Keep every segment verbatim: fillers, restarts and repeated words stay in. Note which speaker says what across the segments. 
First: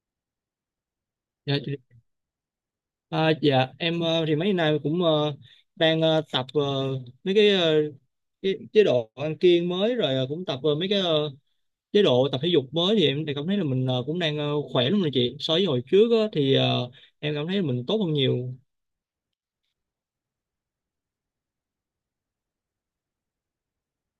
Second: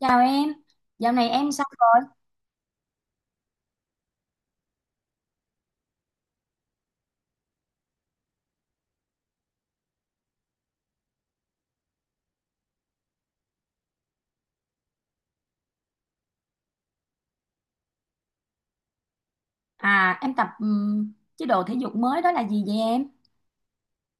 Speaker 1: Chào em, dạo này em
Speaker 2: Dạ,
Speaker 1: sao
Speaker 2: chị-
Speaker 1: rồi?
Speaker 2: à, dạ em ờ, thì mấy nay cũng ờ, đang ờ, tập ờ, mấy cái, ờ, cái chế độ ăn kiêng mới rồi ờ, cũng tập ờ, mấy cái ờ, chế độ tập thể dục mới thì em thì cảm thấy là mình ờ, cũng đang ờ, khỏe lắm rồi chị so với hồi trước á, thì ờ, em cảm thấy mình tốt hơn nhiều.
Speaker 1: À, em tập ừm, chế độ thể dục mới đó là gì vậy em?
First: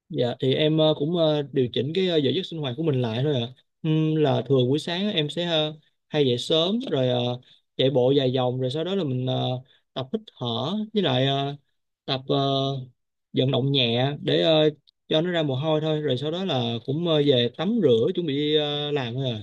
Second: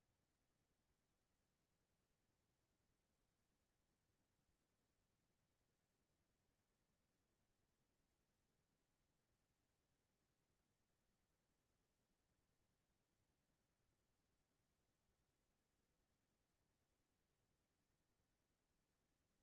Speaker 2: Dạ thì em ờ, cũng ờ, điều chỉnh cái ờ, giờ giấc sinh hoạt của mình lại thôi ạ. Ừm, là thường buổi sáng á, em sẽ ờ, hay dậy sớm rồi ờ, chạy bộ vài vòng, rồi sau đó là mình ờ, tập hít thở với lại ờ, tập ờ, vận động nhẹ để ờ, cho nó ra mồ hôi thôi, rồi sau đó là cũng ờ, về tắm rửa chuẩn bị đi ờ, làm thôi ạ.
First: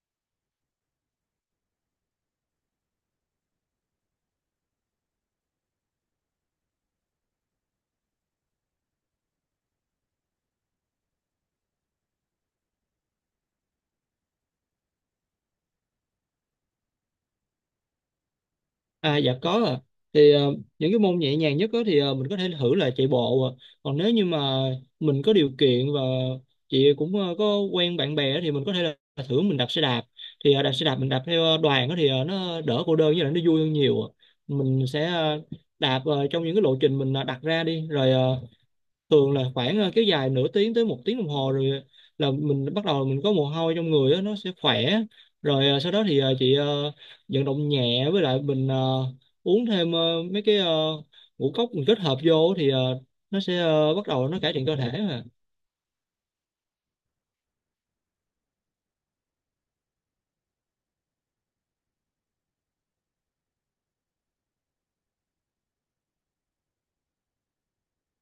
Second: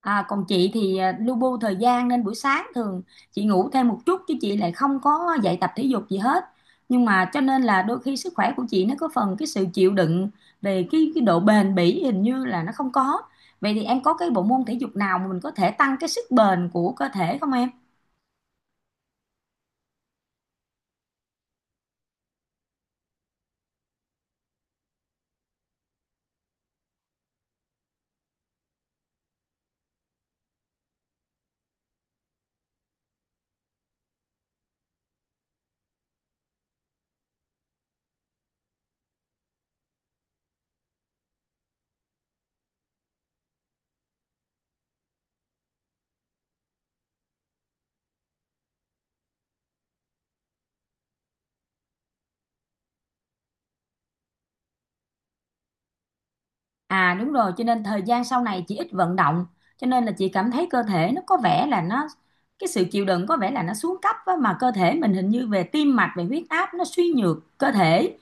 Speaker 1: À, còn chị thì à, lu bu thời gian nên buổi sáng thường chị ngủ thêm một chút chứ chị lại không có dạy tập thể dục gì hết. Nhưng mà cho nên là đôi khi sức khỏe của chị nó có phần cái sự chịu đựng về cái cái độ bền bỉ hình như là nó không có. Vậy thì em có cái bộ môn thể dục nào mà mình có thể tăng cái sức bền của cơ thể không em?
Speaker 2: À, dạ có ạ. Thì ờ, những cái môn nhẹ nhàng nhất đó thì ờ, mình có thể thử là chạy bộ ạ. Còn nếu như mà mình có điều kiện và chị cũng ờ, có quen bạn bè á thì mình có thể là thử mình đạp xe đạp. Thì ờ, đạp xe đạp mình đạp theo ờ, đoàn đó thì ờ, nó đỡ cô đơn với lại nó vui hơn nhiều. ạ. Mình sẽ ờ, đạp ờ, trong những cái lộ trình mình ờ, đặt ra đi, rồi ờ, thường là khoảng ờ, kéo dài nửa tiếng tới một tiếng đồng hồ, rồi là mình bắt đầu mình có mồ hôi trong người á, nó sẽ khỏe. Rồi ờ, sau đó thì ờ, chị ờ, vận động nhẹ với lại mình ờ, uống thêm ờ, mấy cái ờ, ngũ cốc mình kết hợp vô thì ờ, nó sẽ ờ, bắt đầu nó cải thiện cơ thể.
Speaker 1: À đúng rồi, cho nên thời gian sau này chị ít vận động, cho nên là chị cảm thấy cơ thể nó có vẻ là nó cái sự chịu đựng có vẻ là nó xuống cấp á, mà cơ thể mình hình như về tim mạch, về huyết áp nó suy nhược cơ thể.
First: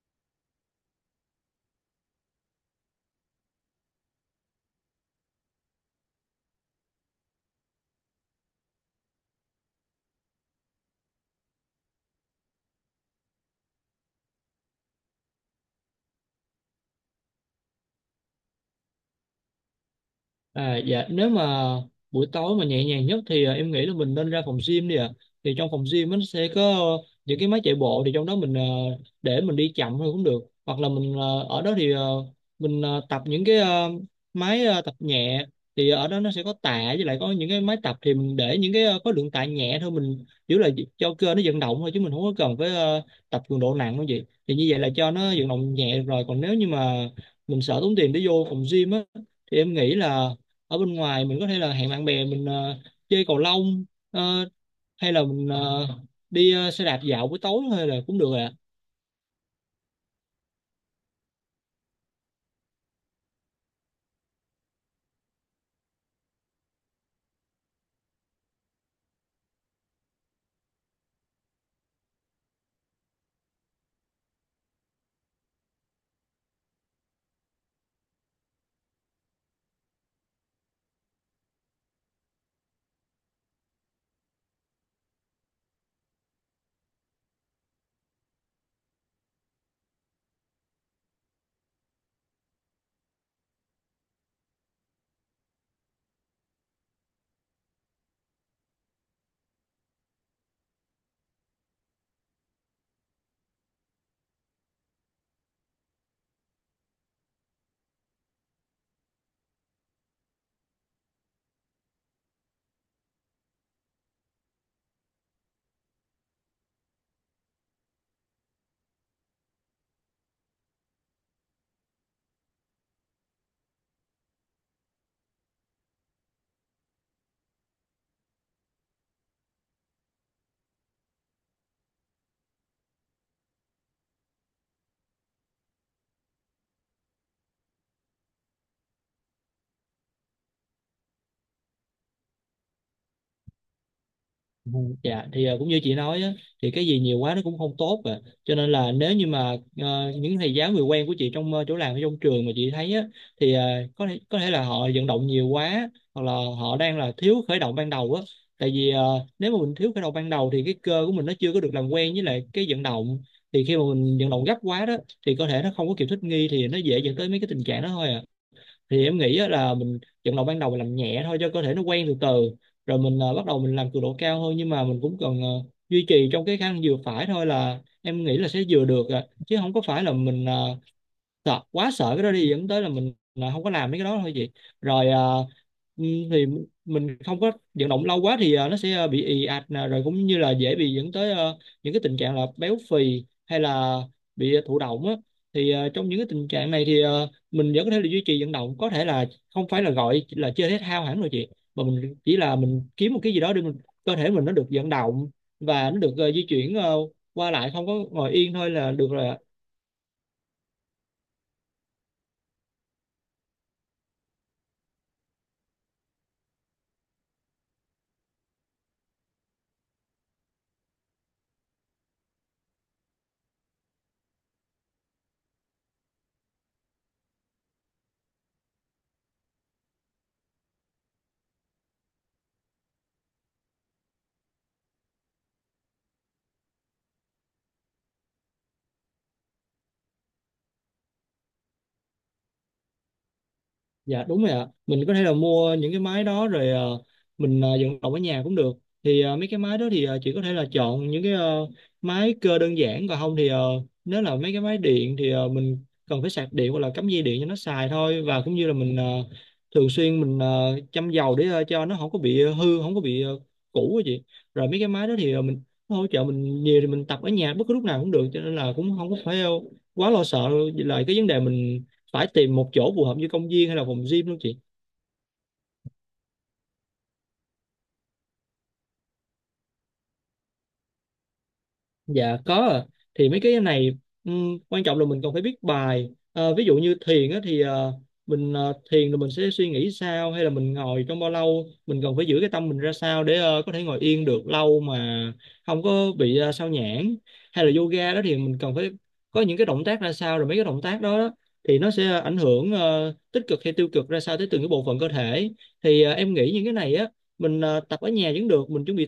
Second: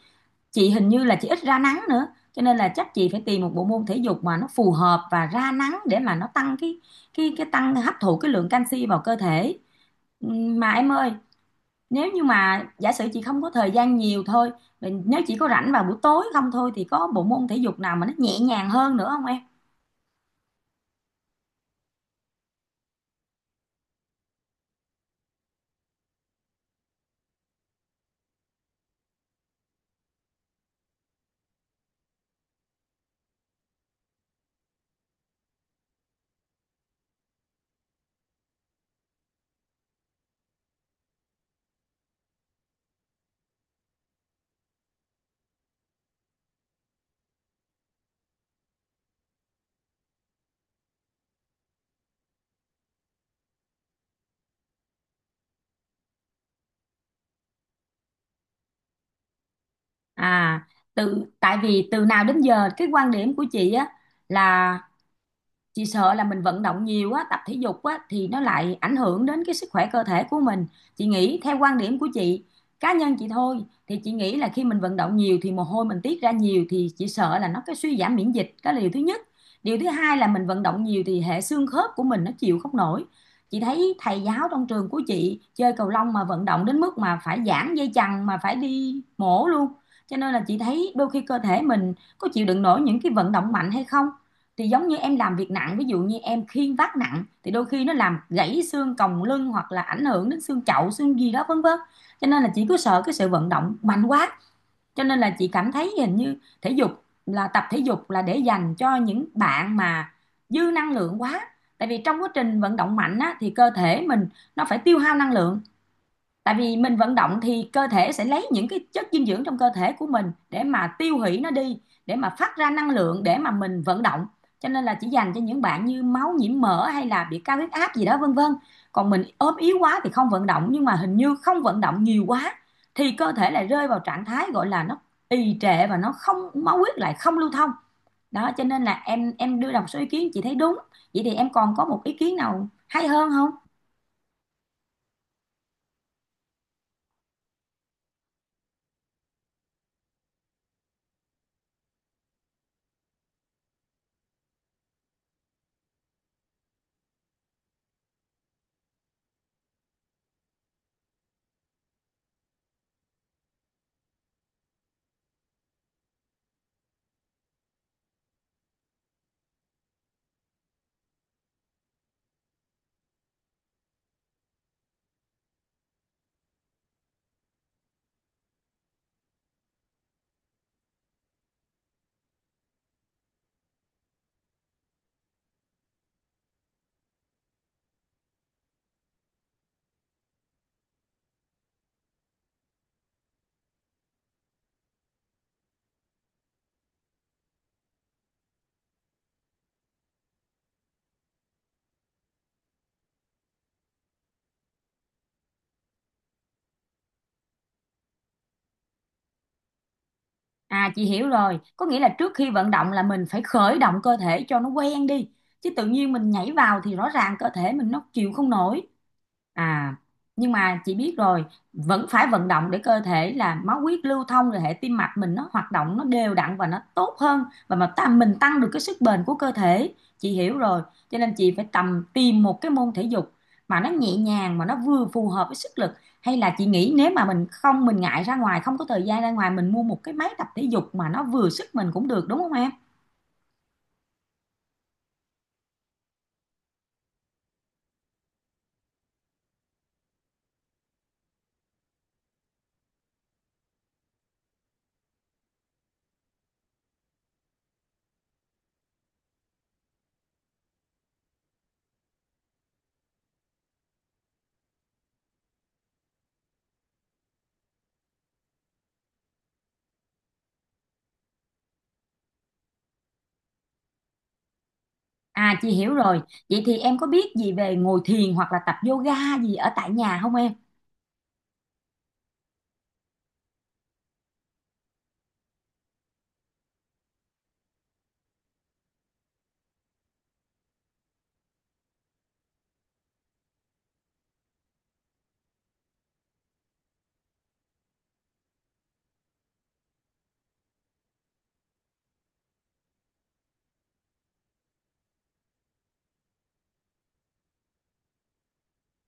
Speaker 1: Chị hình như là chị ít ra nắng nữa, cho nên là chắc chị phải tìm một bộ môn thể dục mà nó phù hợp và ra nắng để mà nó tăng cái cái cái tăng hấp thụ cái lượng canxi vào cơ thể. Ừm, Mà em ơi, nếu như mà giả sử chị không có thời gian nhiều thôi, mình nếu chỉ có rảnh vào buổi tối không thôi thì có bộ môn thể dục nào mà nó nhẹ nhàng hơn nữa không em?
Speaker 2: À, dạ nếu mà buổi tối mà nhẹ nhàng nhất thì à, em nghĩ là mình nên ra phòng gym đi ạ. Thì trong phòng gym nó sẽ có ờ, những cái máy chạy bộ, thì trong đó mình ờ, để mình đi chậm thôi cũng được, hoặc là mình ờ, ở đó thì ờ, mình ờ, tập những cái ờ, máy ờ, tập nhẹ. Thì ở đó nó sẽ có tạ với lại có những cái máy tập, thì mình để những cái ờ, khối lượng tạ nhẹ thôi, mình chỉ là cho cơ nó vận động thôi chứ mình không có cần phải ờ, tập cường độ nặng không gì, thì như vậy là cho nó vận động nhẹ rồi. Còn nếu như mà mình sợ tốn tiền để vô phòng gym á thì em nghĩ là ở bên ngoài mình có thể là hẹn bạn bè mình ờ, chơi cầu lông, ờ, hay là mình ờ, đi ờ, xe đạp dạo buổi tối hay là cũng được ạ.
Speaker 1: À, từ tại vì từ nào đến giờ cái quan điểm của chị á là chị sợ là mình vận động nhiều á, tập thể dục á thì nó lại ảnh hưởng đến cái sức khỏe cơ thể của mình. Chị nghĩ theo quan điểm của chị, cá nhân chị thôi, thì chị nghĩ là khi mình vận động nhiều thì mồ hôi mình tiết ra nhiều thì chị sợ là nó cái suy giảm miễn dịch, đó là điều thứ nhất. Điều thứ hai là mình vận động nhiều thì hệ xương khớp của mình nó chịu không nổi. Chị thấy thầy giáo trong trường của chị chơi cầu lông mà vận động đến mức mà phải giãn dây chằng mà phải đi mổ luôn. Cho nên là chị thấy đôi khi cơ thể mình có chịu đựng nổi những cái vận động mạnh hay không, thì giống như em làm việc nặng, ví dụ như em khiêng vác nặng thì đôi khi nó làm gãy xương còng lưng hoặc là ảnh hưởng đến xương chậu xương gì đó vân vân. Cho nên là chị cứ sợ cái sự vận động mạnh quá, cho nên là chị cảm thấy hình như thể dục là, tập thể dục là để dành cho những bạn mà dư năng lượng quá. Tại vì trong quá trình vận động mạnh á, thì cơ thể mình nó phải tiêu hao năng lượng, tại vì mình vận động thì cơ thể sẽ lấy những cái chất dinh dưỡng trong cơ thể của mình để mà tiêu hủy nó đi, để mà phát ra năng lượng để mà mình vận động. Cho nên là chỉ dành cho những bạn như máu nhiễm mỡ hay là bị cao huyết áp gì đó vân vân. Còn mình ốm yếu quá thì không vận động, nhưng mà hình như không vận động nhiều quá thì cơ thể lại rơi vào trạng thái gọi là nó trì trệ và nó không, máu huyết lại không lưu thông đó. Cho nên là em em đưa ra một số ý kiến chị thấy đúng. Vậy thì em còn có một ý kiến nào hay hơn không?
Speaker 2: Ừ. Dạ thì ờ, cũng như chị nói á, thì cái gì nhiều quá nó cũng không tốt à. Cho nên là nếu như mà ờ, những thầy giáo người quen của chị trong ờ, chỗ làm hay trong trường mà chị thấy á thì ờ, có thể có thể là họ vận động nhiều quá, hoặc là họ đang là thiếu khởi động ban đầu á. Tại vì ờ, nếu mà mình thiếu khởi động ban đầu thì cái cơ của mình nó chưa có được làm quen với lại cái vận động, thì khi mà mình vận động gấp quá đó thì cơ thể nó không có kịp thích nghi, thì nó dễ dẫn tới mấy cái tình trạng đó thôi à. Thì em nghĩ á là mình trận đầu ban đầu mình làm nhẹ thôi cho cơ thể nó quen từ từ, rồi mình ờ, bắt đầu mình làm cường độ cao hơn, nhưng mà mình cũng cần ờ, duy trì trong cái khả năng vừa phải thôi là em nghĩ là sẽ vừa được à. Chứ không có phải là mình ờ, sợ quá sợ cái đó đi dẫn tới là mình là không có làm mấy cái đó thôi chị. Rồi. À, ừ, thì mình không có vận động lâu quá thì à, nó sẽ à, bị ì ạch nè, rồi cũng như là dễ bị dẫn tới à, những cái tình trạng là béo phì hay là bị à, thụ động á. Thì à, trong những cái tình trạng này thì à, mình vẫn có thể là duy trì vận động, có thể là không phải là gọi là chơi thể thao hẳn rồi chị, mà mình chỉ là mình kiếm một cái gì đó để mình cơ thể mình nó được vận động và nó được ờ, di chuyển ờ, qua lại, không có ngồi yên thôi là được rồi ạ.
Speaker 1: À chị hiểu rồi, có nghĩa là trước khi vận động là mình phải khởi động cơ thể cho nó quen đi. Chứ tự nhiên mình nhảy vào thì rõ ràng cơ thể mình nó chịu không nổi. À, nhưng mà chị biết rồi, vẫn phải vận động để cơ thể là máu huyết lưu thông, rồi hệ tim mạch mình nó hoạt động nó đều đặn và nó tốt hơn, và mà ta mình tăng được cái sức bền của cơ thể. Chị hiểu rồi, cho nên chị phải tầm tìm một cái môn thể dục mà nó nhẹ nhàng mà nó vừa phù hợp với sức lực. Hay là chị nghĩ nếu mà mình không, mình ngại ra ngoài, không có thời gian ra ngoài, mình mua một cái máy tập thể dục mà nó vừa sức mình cũng được đúng không em?
Speaker 2: Dạ đúng rồi ạ. Mình có thể là mua những cái máy đó rồi ờ, mình ờ, vận động ở nhà cũng được. Thì ờ, mấy cái máy đó thì ờ, chị có thể là chọn những cái ờ, máy cơ đơn giản, còn không thì ờ, nếu là mấy cái máy điện thì ờ, mình cần phải sạc điện hoặc là cắm dây điện cho nó xài thôi, và cũng như là mình ờ, thường xuyên mình ờ, châm dầu để ờ, cho nó không có bị ờ, hư, không có bị ờ, cũ á chị. Rồi mấy cái máy đó thì ờ, mình nó hỗ trợ mình nhiều, thì mình tập ở nhà bất cứ lúc nào cũng được, cho nên là cũng không có phải ờ, quá lo sợ lại cái vấn đề mình phải tìm một chỗ phù hợp như công viên hay là phòng gym luôn chị.
Speaker 1: À chị hiểu rồi. Vậy thì em có biết gì về ngồi thiền hoặc là tập yoga gì ở tại nhà không em?
Speaker 2: Dạ có ạ. Thì mấy cái này ừm, quan trọng là mình còn phải biết bài. Ờ, ví dụ như thiền á, thì ờ, mình ờ, thiền là mình sẽ suy nghĩ sao, hay là mình ngồi trong bao lâu, mình cần phải giữ cái tâm mình ra sao để ờ, có thể ngồi yên được lâu mà không có bị ờ, sao nhãng. Hay là yoga đó thì mình cần phải có những cái động tác ra sao, rồi mấy cái động tác đó, đó thì nó sẽ ảnh hưởng ờ, tích cực hay tiêu cực ra sao tới từng cái bộ phận cơ thể. Thì ờ, em nghĩ những cái này á, mình ờ, tập ở nhà vẫn được. Mình chuẩn bị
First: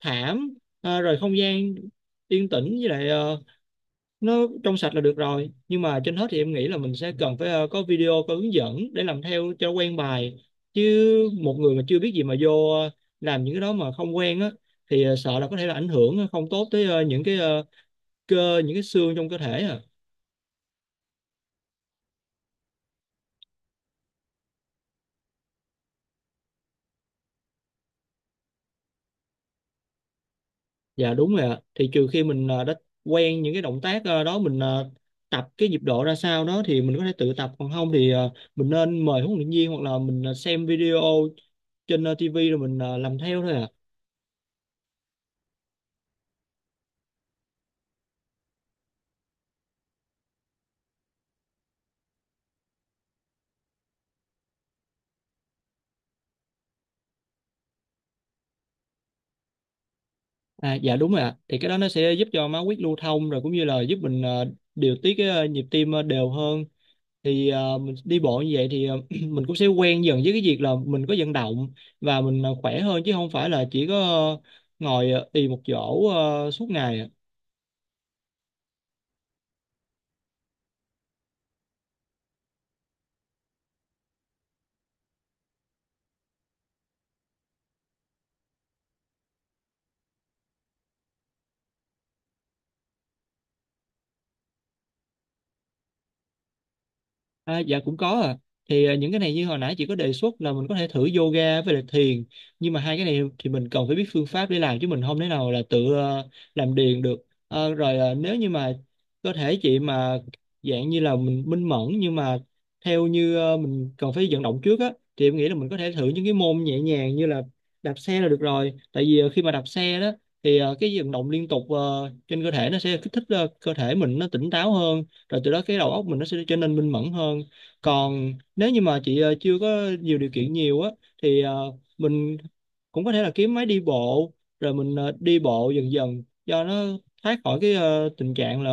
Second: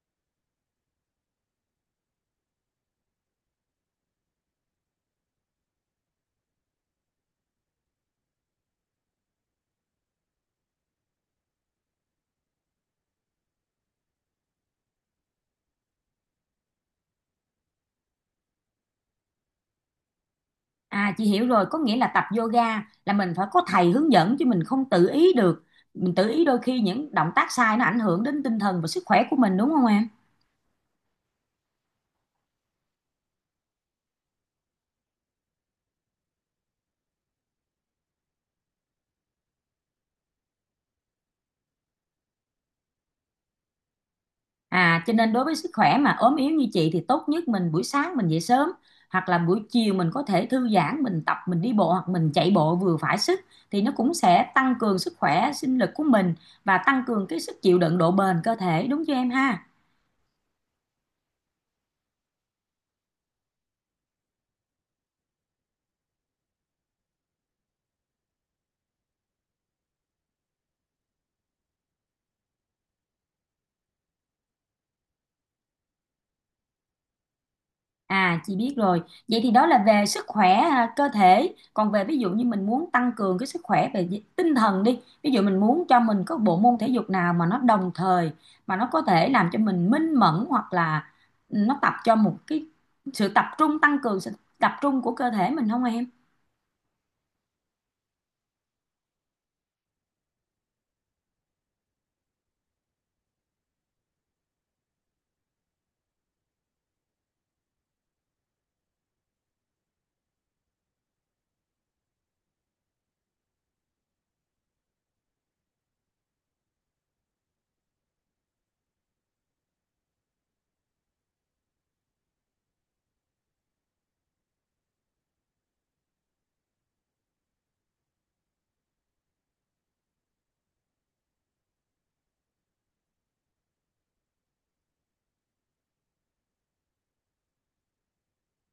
Speaker 2: thảm, à, rồi không gian yên tĩnh với lại ờ, nó trong sạch là được rồi. Nhưng mà trên hết thì em nghĩ là mình sẽ cần phải ờ, có video có hướng dẫn để làm theo cho quen bài, chứ một người mà chưa biết gì mà vô ờ, làm những cái đó mà không quen á thì ờ, sợ là có thể là ảnh hưởng không tốt tới ờ, những cái ờ, cơ, những cái xương trong cơ thể à.
Speaker 1: À chị hiểu rồi, có nghĩa là tập yoga là mình phải có thầy hướng dẫn chứ mình không tự ý được. Mình tự ý đôi khi những động tác sai nó ảnh hưởng đến tinh thần và sức khỏe của mình đúng không em?
Speaker 2: Dạ đúng rồi ạ. Thì trừ khi mình ờ, đã quen những cái động tác ờ, đó, mình ờ, tập cái nhịp độ ra sao đó thì mình có thể tự tập, còn không thì ờ, mình nên mời huấn luyện viên, hoặc là mình ờ, xem video trên ờ, ti vi rồi mình ờ, làm theo thôi ạ.
Speaker 1: À cho nên đối với sức khỏe mà ốm yếu như chị thì tốt nhất mình buổi sáng mình dậy sớm, hoặc là buổi chiều mình có thể thư giãn, mình tập, mình đi bộ hoặc mình chạy bộ vừa phải sức, thì nó cũng sẽ tăng cường sức khỏe, sinh lực của mình và tăng cường cái sức chịu đựng, độ bền cơ thể đúng chưa em ha?
Speaker 2: À, dạ đúng rồi ạ. Thì cái đó nó sẽ giúp cho máu huyết lưu thông, rồi cũng như là giúp mình ờ, điều tiết cái ờ, nhịp tim ờ, đều hơn. Thì ờ, mình đi bộ như vậy thì ờ, mình cũng sẽ quen dần với cái việc là mình có vận động và mình ờ, khỏe hơn, chứ không phải là chỉ có ờ, ngồi ờ, ì một chỗ ờ, suốt ngày ạ.
Speaker 1: À chị biết rồi. Vậy thì đó là về sức khỏe à, cơ thể. Còn về ví dụ như mình muốn tăng cường cái sức khỏe về di- tinh thần đi. Ví dụ mình muốn cho mình có bộ môn thể dục nào mà nó đồng thời mà nó có thể làm cho mình minh mẫn, hoặc là nó tập cho một cái sự tập trung, tăng cường sự tập trung của cơ thể mình không em?
Speaker 2: À, dạ cũng có à. Thì à, những cái này như hồi nãy chị có đề xuất là mình có thể thử yoga với lại thiền. Nhưng mà hai cái này thì mình cần phải biết phương pháp để làm, chứ mình không thể nào là tự ờ, làm điền được. Ờ, rồi ờ, nếu như mà cơ thể chị mà dạng như là mình minh mẫn, nhưng mà theo như ờ, mình cần phải vận động trước á thì em nghĩ là mình có thể thử những cái môn nhẹ nhàng như là đạp xe là được rồi. Tại vì ờ, khi mà đạp xe đó thì ờ, cái vận động liên tục ờ, trên cơ thể nó sẽ kích thích ờ, cơ thể mình nó tỉnh táo hơn, rồi từ đó cái đầu óc mình nó sẽ trở nên minh mẫn hơn. Còn nếu như mà chị ờ, chưa có nhiều điều kiện nhiều á thì ờ, mình cũng có thể là kiếm máy đi bộ, rồi mình ờ, đi bộ dần dần cho nó thoát khỏi cái ờ, tình trạng là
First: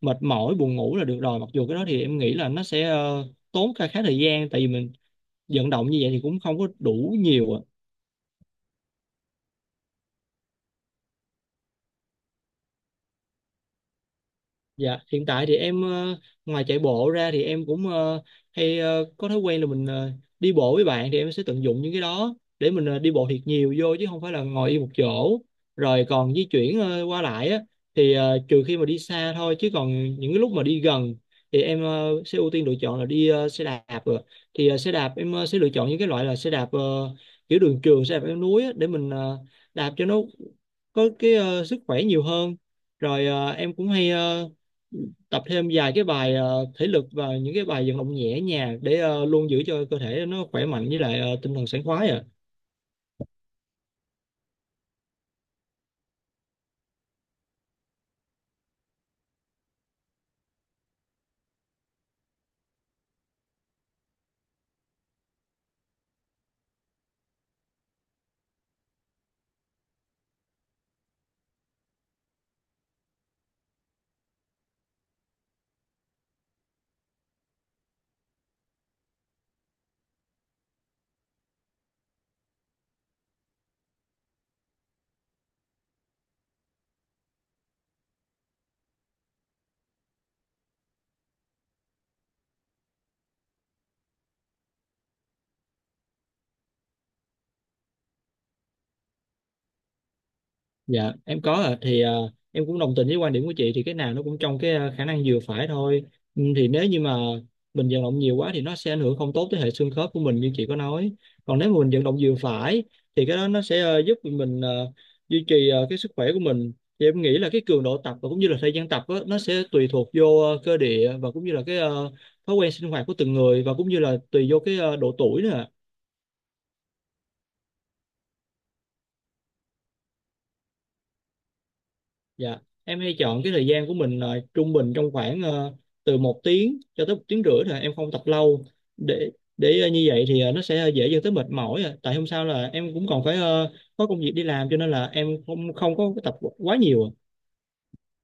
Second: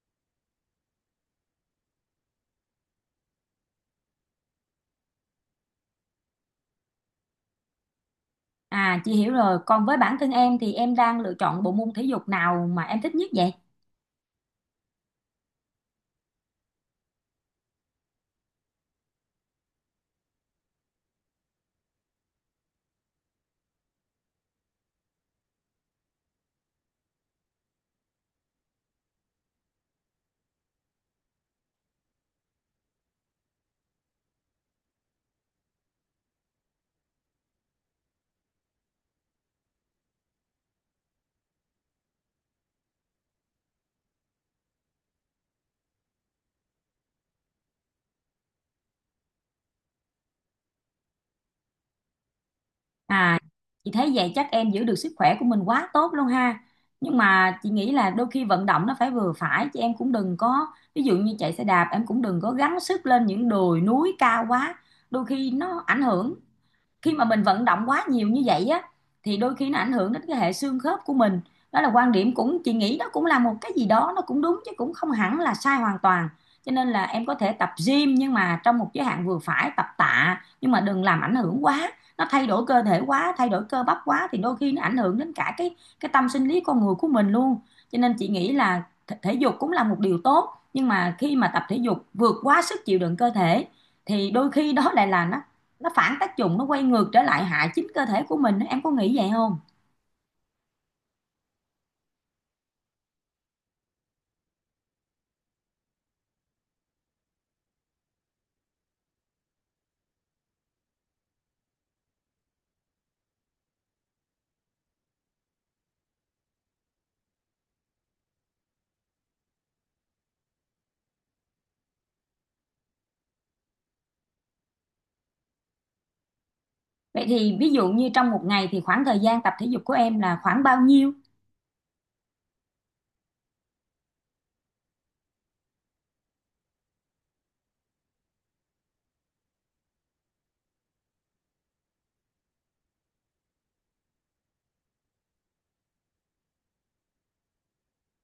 Speaker 2: mệt mỏi buồn ngủ là được rồi, mặc dù cái đó thì em nghĩ là nó sẽ ờ, tốn khá khá thời gian, tại vì mình vận động như vậy thì cũng không có đủ nhiều ạ.
Speaker 1: À chị hiểu rồi. Còn với bản thân em thì em đang lựa chọn bộ môn thể dục nào mà em thích nhất vậy?
Speaker 2: Dạ, hiện tại thì em ờ, ngoài chạy bộ ra thì em cũng ờ, hay ờ, có thói quen là mình ờ, đi bộ với bạn, thì em sẽ tận dụng những cái đó để mình ờ, đi bộ thiệt nhiều vô, chứ không phải là ngồi yên một chỗ. Rồi còn di chuyển ờ, qua lại á, thì ờ, trừ khi mà đi xa thôi, chứ còn những cái lúc mà đi gần thì em ờ, sẽ ưu tiên lựa chọn là đi ờ, xe đạp rồi. Thì ờ, xe đạp em ờ, sẽ lựa chọn những cái loại là xe đạp ờ, kiểu đường trường, xe đạp leo núi á, để mình ờ, đạp cho nó có cái ờ, sức khỏe nhiều hơn. Rồi ờ, em cũng hay ờ, tập thêm vài cái bài ờ, thể lực và những cái bài vận động nhẹ nhàng để ờ, luôn giữ cho cơ thể nó khỏe mạnh với lại ờ, tinh thần sảng khoái à.
Speaker 1: À, chị thấy vậy chắc em giữ được sức khỏe của mình quá tốt luôn ha. Nhưng mà chị nghĩ là đôi khi vận động nó phải vừa phải, chứ em cũng đừng có, ví dụ như chạy xe đạp em cũng đừng có gắng sức lên những đồi núi cao quá. Đôi khi nó ảnh hưởng, khi mà mình vận động quá nhiều như vậy á thì đôi khi nó ảnh hưởng đến cái hệ xương khớp của mình. Đó là quan điểm, cũng chị nghĩ đó cũng là một cái gì đó nó cũng đúng chứ cũng không hẳn là sai hoàn toàn. Cho nên là em có thể tập gym nhưng mà trong một giới hạn vừa phải, tập tạ nhưng mà đừng làm ảnh hưởng quá, nó thay đổi cơ thể quá, thay đổi cơ bắp quá thì đôi khi nó ảnh hưởng đến cả cái cái tâm sinh lý con người của mình luôn. Cho nên chị nghĩ là thể dục cũng là một điều tốt, nhưng mà khi mà tập thể dục vượt quá sức chịu đựng cơ thể thì đôi khi đó lại là nó nó phản tác dụng, nó quay ngược trở lại hại chính cơ thể của mình, em có nghĩ vậy không?
Speaker 2: Dạ em có ạ. Thì à, em cũng đồng tình với quan điểm của chị, thì cái nào nó cũng trong cái à, khả năng vừa phải thôi. Ừ, thì nếu như mà mình vận động nhiều quá thì nó sẽ ảnh hưởng không tốt tới hệ xương khớp của mình như chị có nói. Còn nếu mà mình vận động vừa phải thì cái đó nó sẽ ờ, giúp mình ờ, duy trì ờ, cái sức khỏe của mình. Thì em nghĩ là cái cường độ tập và cũng như là thời gian tập á, nó sẽ tùy thuộc vô ờ, cơ địa và cũng như là cái ờ, thói quen sinh hoạt của từng người, và cũng như là tùy vô cái ờ, độ tuổi nữa ạ.
Speaker 1: Vậy thì ví dụ như trong một ngày thì khoảng thời gian tập thể dục của em là khoảng bao nhiêu?
Speaker 2: Dạ, em hay chọn cái thời gian của mình là trung bình trong khoảng ờ, từ một tiếng cho tới một tiếng rưỡi thôi, em không tập lâu để để ờ, như vậy thì ờ, nó sẽ dễ dẫn tới mệt mỏi. à. Tại hôm sau là em cũng còn phải ờ, có công việc đi làm, cho nên là em không không có tập quá nhiều. à.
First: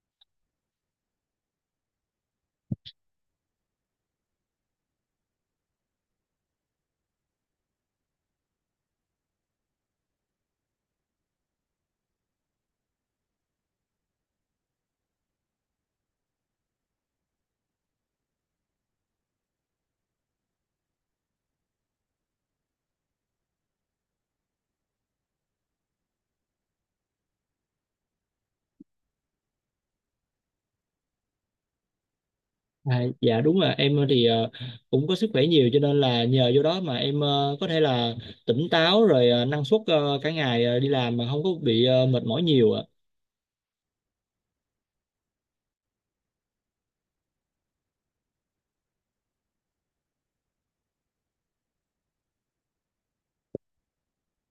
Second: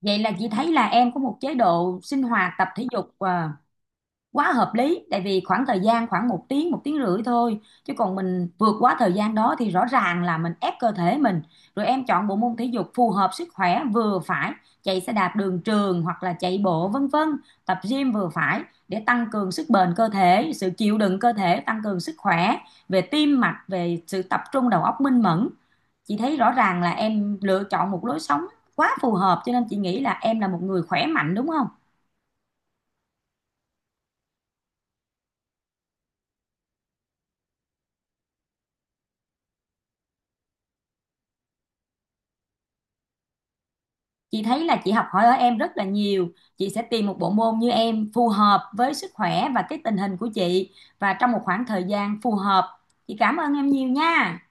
Speaker 1: Vậy là chị thấy là em có một chế độ sinh hoạt tập thể dục à, quá hợp lý, tại vì khoảng thời gian khoảng một tiếng một tiếng rưỡi thôi, chứ còn mình vượt quá thời gian đó thì rõ ràng là mình ép cơ thể mình. Rồi em chọn bộ môn thể dục phù hợp sức khỏe vừa phải, chạy xe đạp đường trường hoặc là chạy bộ vân vân, tập gym vừa phải, để tăng cường sức bền cơ thể, sự chịu đựng cơ thể, tăng cường sức khỏe về tim mạch, về sự tập trung đầu óc minh mẫn. Chị thấy rõ ràng là em lựa chọn một lối sống quá phù hợp, cho nên chị nghĩ là em là một người khỏe mạnh đúng không?
Speaker 2: À, dạ đúng là em ờ, thì ờ, cũng có sức khỏe nhiều, cho nên là nhờ vô đó mà em ờ, có thể là tỉnh táo, rồi ờ, năng suất ờ, cả ngày ờ, đi làm mà không có bị ờ, mệt mỏi nhiều. À.
Speaker 1: Chị thấy là chị học hỏi ở em rất là nhiều. Chị sẽ tìm một bộ môn như em phù hợp với sức khỏe và cái tình hình của chị, và trong một khoảng thời gian phù hợp. Chị cảm ơn em nhiều nha.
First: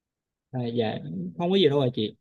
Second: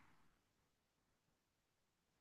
Speaker 2: À, dạ không có gì đâu à chị.